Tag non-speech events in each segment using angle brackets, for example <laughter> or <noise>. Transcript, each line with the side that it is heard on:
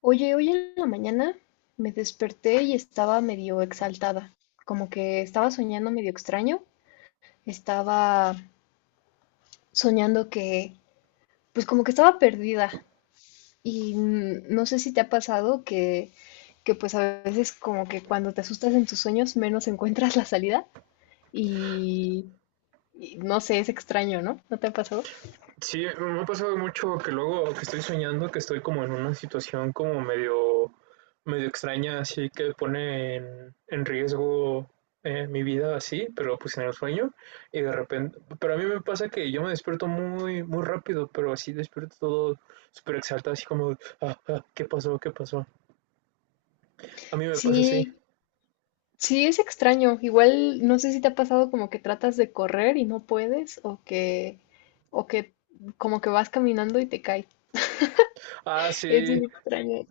left: Oye, hoy en la mañana me desperté y estaba medio exaltada, como que estaba soñando medio extraño, estaba soñando que, pues como que estaba perdida y no sé si te ha pasado que pues a veces como que cuando te asustas en tus sueños menos <laughs> encuentras la salida y, y no sé, es extraño, ¿no? ¿No te ha pasado?
right: Sí, me ha pasado mucho que luego que estoy soñando que estoy como en una situación como medio, medio extraña, así que pone en riesgo mi vida así, pero pues en el sueño y de repente, pero a mí me pasa que yo me despierto muy, muy rápido, pero así despierto todo súper exaltado, así como, ah, ah, ¿qué pasó? ¿Qué pasó? A mí me pasa así.
left: Sí, sí, es extraño. Igual no sé si te ha pasado como que tratas de correr y no puedes, o que como que vas caminando y te cae.
right: Ah,
left: Es
right: sí,
left: bien extraño.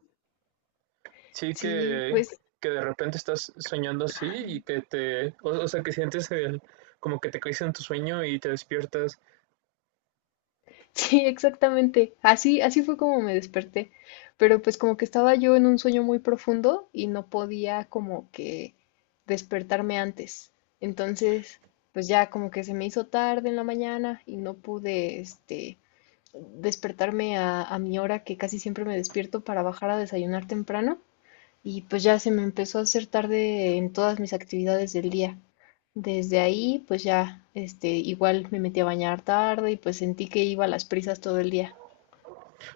right: sí
left: Sí, pues
right: que
left: <laughs>
right: de repente estás soñando así y que te, o sea, que sientes el, como que te caes en tu sueño y te despiertas,
left: sí, exactamente. Así, así fue como me desperté. Pero pues como que estaba yo en un sueño muy profundo y no podía como que despertarme antes. Entonces, pues ya como que se me hizo tarde en la mañana y no pude, despertarme a mi hora que casi siempre me despierto para bajar a desayunar temprano y pues ya se me empezó a hacer tarde en todas mis actividades del día. Desde ahí pues ya este igual me metí a bañar tarde y pues sentí que iba a las prisas todo el día.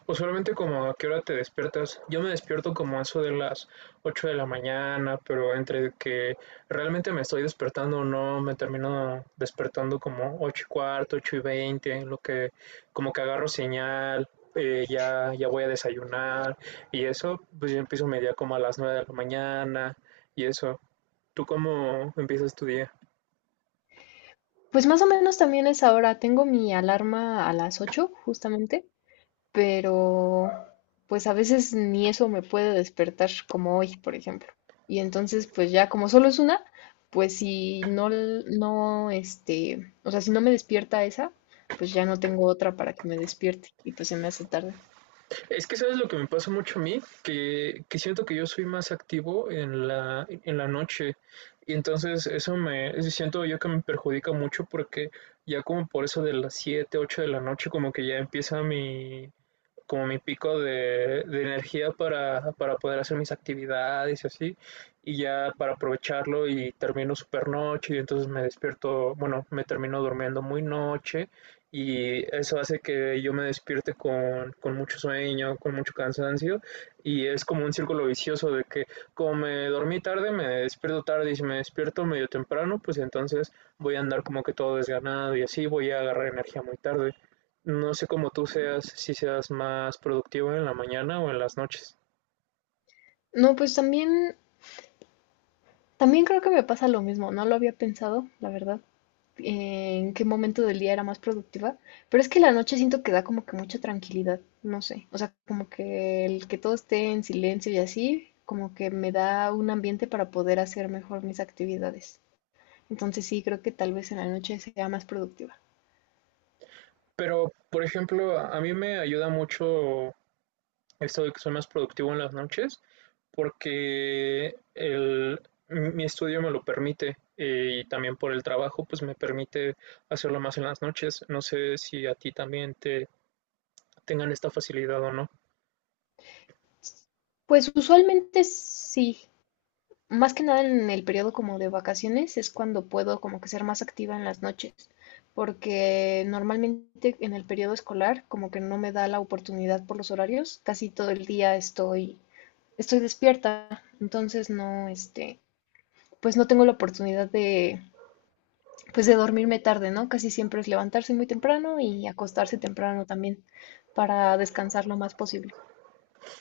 right: o solamente como a qué hora te despiertas. Yo me despierto como a eso de las 8 de la mañana, pero entre que realmente me estoy despertando o no, me termino despertando como 8:15, 8:20 en lo que como que agarro señal. Ya, ya voy a desayunar y eso, pues yo empiezo mi día como a las 9 de la mañana y eso. ¿Tú cómo empiezas tu día?
left: Pues más o menos también es ahora, tengo mi alarma a las 8 justamente, pero pues a veces ni eso me puede despertar, como hoy, por ejemplo. Y entonces, pues ya como solo es una, pues si no, no, este, o sea, si no me despierta esa, pues ya no tengo otra para que me despierte y pues se me hace tarde.
right: Es que sabes lo que me pasa mucho a mí, que siento que yo soy más activo en la noche y entonces eso me siento yo que me perjudica mucho porque ya como por eso de las 7, 8 de la noche como que ya empieza mi como mi pico de energía para poder hacer mis actividades y así, y ya para aprovecharlo y termino super noche y entonces me despierto, bueno, me termino durmiendo muy noche y eso hace que yo me despierte con mucho sueño, con mucho cansancio y es como un círculo vicioso de que como me dormí tarde, me despierto tarde y si me despierto medio temprano, pues entonces voy a andar como que todo desganado y así voy a agarrar energía muy tarde. No sé cómo tú seas, si seas más productivo en la mañana o en las noches.
left: No, pues también, también creo que me pasa lo mismo, no lo había pensado, la verdad. En qué momento del día era más productiva, pero es que la noche siento que da como que mucha tranquilidad, no sé, o sea, como que el que todo esté en silencio y así, como que me da un ambiente para poder hacer mejor mis actividades. Entonces sí, creo que tal vez en la noche sea más productiva.
right: Pero, por ejemplo, a mí me ayuda mucho esto de que soy más productivo en las noches porque el, mi estudio me lo permite y también por el trabajo pues me permite hacerlo más en las noches. No sé si a ti también te tengan esta facilidad o no.
left: Pues usualmente sí. Más que nada en el periodo como de vacaciones es cuando puedo como que ser más activa en las noches, porque normalmente en el periodo escolar como que no me da la oportunidad por los horarios, casi todo el día estoy despierta, entonces pues no tengo la oportunidad de pues de dormirme tarde, ¿no? Casi siempre es levantarse muy temprano y acostarse temprano también para descansar lo más posible.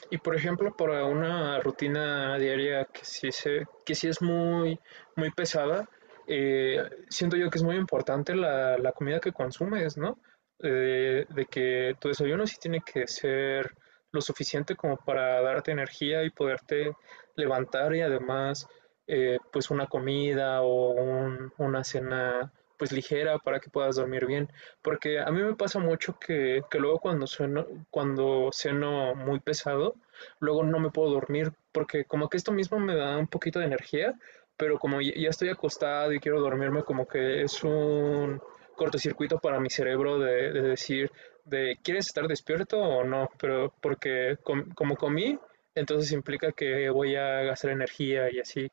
right: Y por ejemplo, para una rutina diaria que sí, se, que sí es muy, muy pesada, eh, siento yo que es muy importante la comida que consumes, ¿no? De que tu desayuno sí tiene que ser lo suficiente como para darte energía y poderte levantar y además pues una comida o una cena pues ligera para que puedas dormir bien. Porque a mí me pasa mucho que luego cuando sueno, cuando ceno muy pesado, luego no me puedo dormir porque como que esto mismo me da un poquito de energía, pero como ya estoy acostado y quiero dormirme, como que es un cortocircuito para mi cerebro de decir, de, ¿quieres estar despierto o no? Pero porque como comí, entonces implica que voy a gastar energía y así.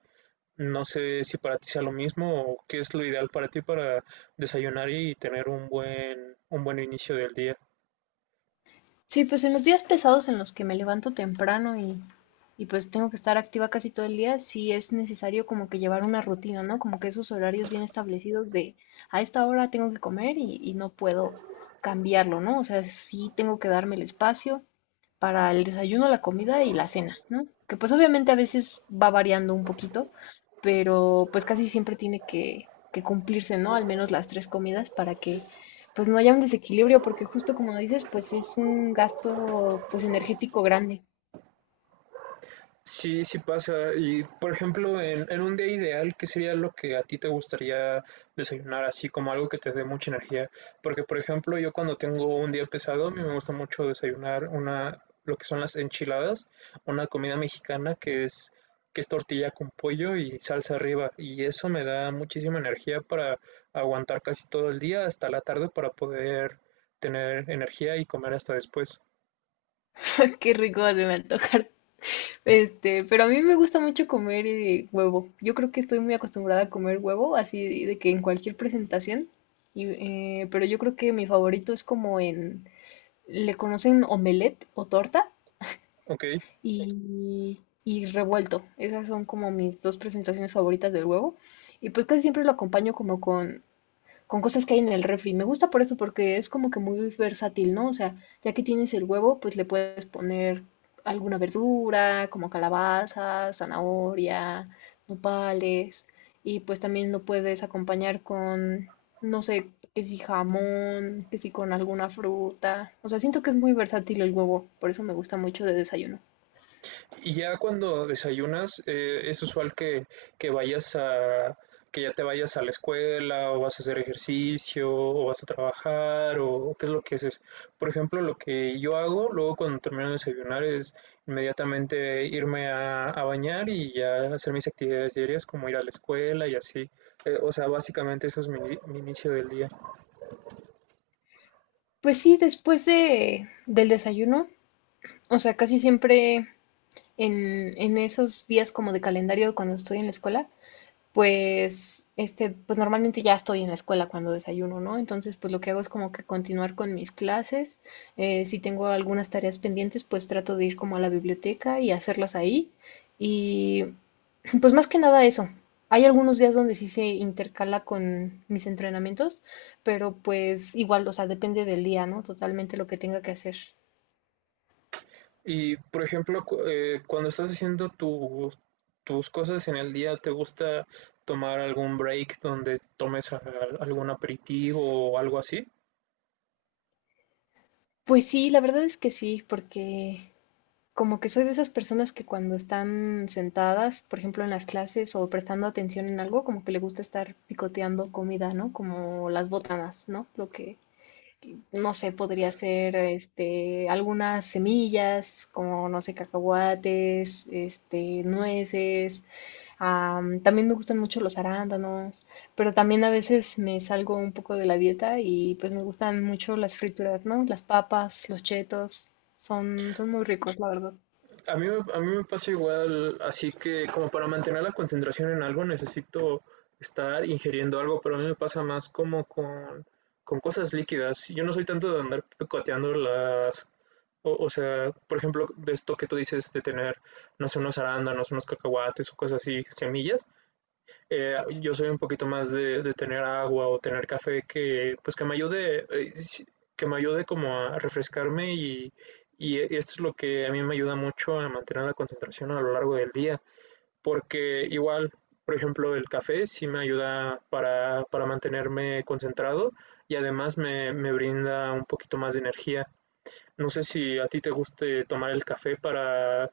right: No sé si para ti sea lo mismo o qué es lo ideal para ti para desayunar y tener un buen inicio del día.
left: Sí, pues en los días pesados en los que me levanto temprano y pues tengo que estar activa casi todo el día, sí es necesario como que llevar una rutina, ¿no? Como que esos horarios bien establecidos de a esta hora tengo que comer y no puedo cambiarlo, ¿no? O sea, sí tengo que darme el espacio para el desayuno, la comida y la cena, ¿no? Que pues obviamente a veces va variando un poquito, pero pues casi siempre tiene que cumplirse, ¿no? Al menos las tres comidas para que pues no haya un desequilibrio, porque justo como dices, pues es un gasto pues energético grande.
right: Sí, sí pasa. Y por ejemplo, en un día ideal, ¿qué sería lo que a ti te gustaría desayunar? Así como algo que te dé mucha energía. Porque, por ejemplo, yo cuando tengo un día pesado, a mí me gusta mucho desayunar una, lo que son las enchiladas, una comida mexicana que es tortilla con pollo y salsa arriba. Y eso me da muchísima energía para aguantar casi todo el día hasta la tarde para poder tener energía y comer hasta después.
left: <laughs> Qué rico se me antojar. Este, pero a mí me gusta mucho comer huevo. Yo creo que estoy muy acostumbrada a comer huevo, así de que en cualquier presentación. Y, pero yo creo que mi favorito es como en, le conocen omelette o torta
right: ¿Ok?
left: y revuelto. Esas son como mis dos presentaciones favoritas del huevo. Y pues casi siempre lo acompaño como con cosas que hay en el refri. Me gusta por eso, porque es como que muy versátil, ¿no? O sea, ya que tienes el huevo, pues le puedes poner alguna verdura, como calabaza, zanahoria, nopales, y pues también lo puedes acompañar con, no sé, que si jamón, que si con alguna fruta. O sea, siento que es muy versátil el huevo, por eso me gusta mucho de desayuno.
right: Y ya cuando desayunas, es usual que vayas a, que ya te vayas a la escuela o vas a hacer ejercicio o vas a trabajar o qué es lo que haces. Por ejemplo, lo que yo hago luego cuando termino de desayunar es inmediatamente irme a bañar y ya hacer mis actividades diarias como ir a la escuela y así. O sea, básicamente eso es mi, mi inicio del día.
left: Pues sí, del desayuno, o sea, casi siempre en esos días como de calendario cuando estoy en la escuela, pues, este, pues normalmente ya estoy en la escuela cuando desayuno, ¿no? Entonces, pues lo que hago es como que continuar con mis clases. Si tengo algunas tareas pendientes, pues trato de ir como a la biblioteca y hacerlas ahí. Y <clears throat> pues más que nada eso. Hay algunos días donde sí se intercala con mis entrenamientos, pero pues igual, o sea, depende del día, ¿no? Totalmente lo que tenga que hacer.
right: Y, por ejemplo, cuando estás haciendo tus cosas en el día, ¿te gusta tomar algún break donde tomes algún aperitivo o algo así?
left: Pues sí, la verdad es que sí, porque como que soy de esas personas que cuando están sentadas, por ejemplo, en las clases o prestando atención en algo, como que le gusta estar picoteando comida, ¿no? Como las botanas, ¿no? Lo que, no sé, podría ser, este, algunas semillas, como, no sé, cacahuates, este, nueces. También me gustan mucho los arándanos, pero también a veces me salgo un poco de la dieta y pues me gustan mucho las frituras, ¿no? Las papas, los chetos, son, son muy ricos, la verdad.
right: A mí, a mí me pasa igual, así que como para mantener la concentración en algo necesito estar ingiriendo algo, pero a mí me pasa más como con cosas líquidas. Yo no soy tanto de andar picoteando las... O, o sea, por ejemplo, de esto que tú dices de tener, no sé, unos arándanos, unos cacahuates o cosas así, semillas. Yo soy un poquito más de tener agua o tener café que, pues que me ayude, que me ayude como a refrescarme y, y esto es lo que a mí me ayuda mucho a mantener la concentración a lo largo del día, porque igual, por ejemplo, el café sí me ayuda para mantenerme concentrado y además me, me brinda un poquito más de energía. No sé si a ti te guste tomar el café para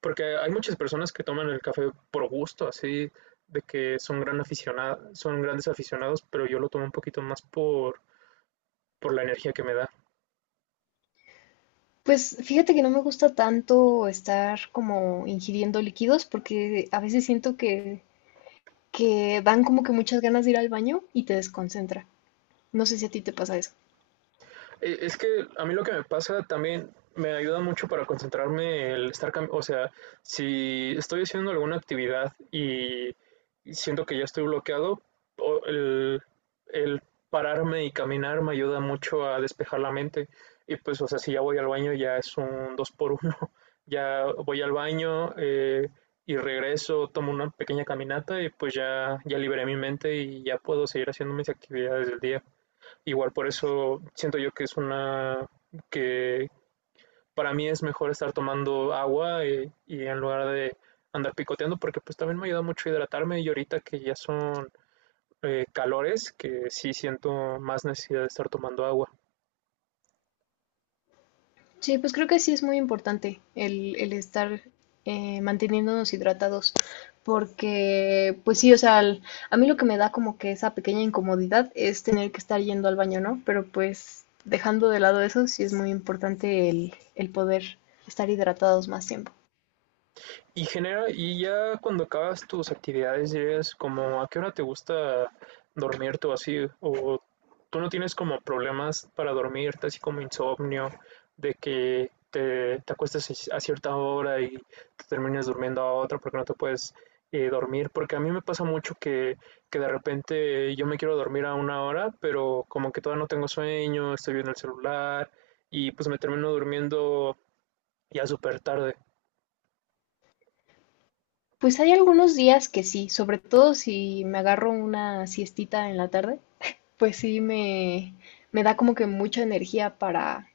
right: porque hay muchas personas que toman el café por gusto, así de que son gran aficionado, son grandes aficionados, pero yo lo tomo un poquito más por la energía que me da.
left: Pues fíjate que no me gusta tanto estar como ingiriendo líquidos porque a veces siento que dan como que muchas ganas de ir al baño y te desconcentra. No sé si a ti te pasa eso.
right: Es que a mí lo que me pasa también me ayuda mucho para concentrarme el estar, o sea, si estoy haciendo alguna actividad y siento que ya estoy bloqueado, o- el, el pararme y caminar me ayuda mucho a despejar la mente. Y pues, o sea, si ya voy al baño ya es un dos por uno. <laughs> Ya voy al baño y regreso, tomo una pequeña caminata y pues ya, ya liberé mi mente y ya puedo seguir haciendo mis actividades del día. Igual por eso siento yo que es una que para mí es mejor estar tomando agua y en lugar de andar picoteando porque pues también me ayuda mucho a hidratarme y ahorita que ya son calores que sí siento más necesidad de estar tomando agua.
left: Sí, pues creo que sí es muy importante el estar manteniéndonos hidratados porque pues sí, o sea, a mí lo que me da como que esa pequeña incomodidad es tener que estar yendo al baño, ¿no? Pero pues dejando de lado eso, sí es muy importante el poder estar hidratados más tiempo.
right: Y genera, y ya cuando acabas tus actividades, dirías como a qué hora te gusta dormirte o así, o tú no tienes como problemas para dormirte, así como insomnio, de que te acuestas a cierta hora y te termines durmiendo a otra porque no te puedes dormir, porque a mí me pasa mucho que de repente yo me quiero dormir a una hora, pero como que todavía no tengo sueño, estoy viendo el celular y pues me termino durmiendo ya súper tarde.
left: Pues hay algunos días que sí, sobre todo si me agarro una siestita en la tarde, pues sí me da como que mucha energía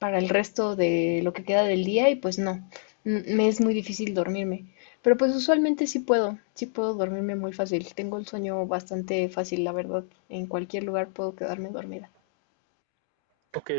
left: para el resto de lo que queda del día y pues no, me es muy difícil dormirme. Pero pues usualmente sí puedo dormirme muy fácil. Tengo el sueño bastante fácil, la verdad. En cualquier lugar puedo quedarme dormida.
right: Ok,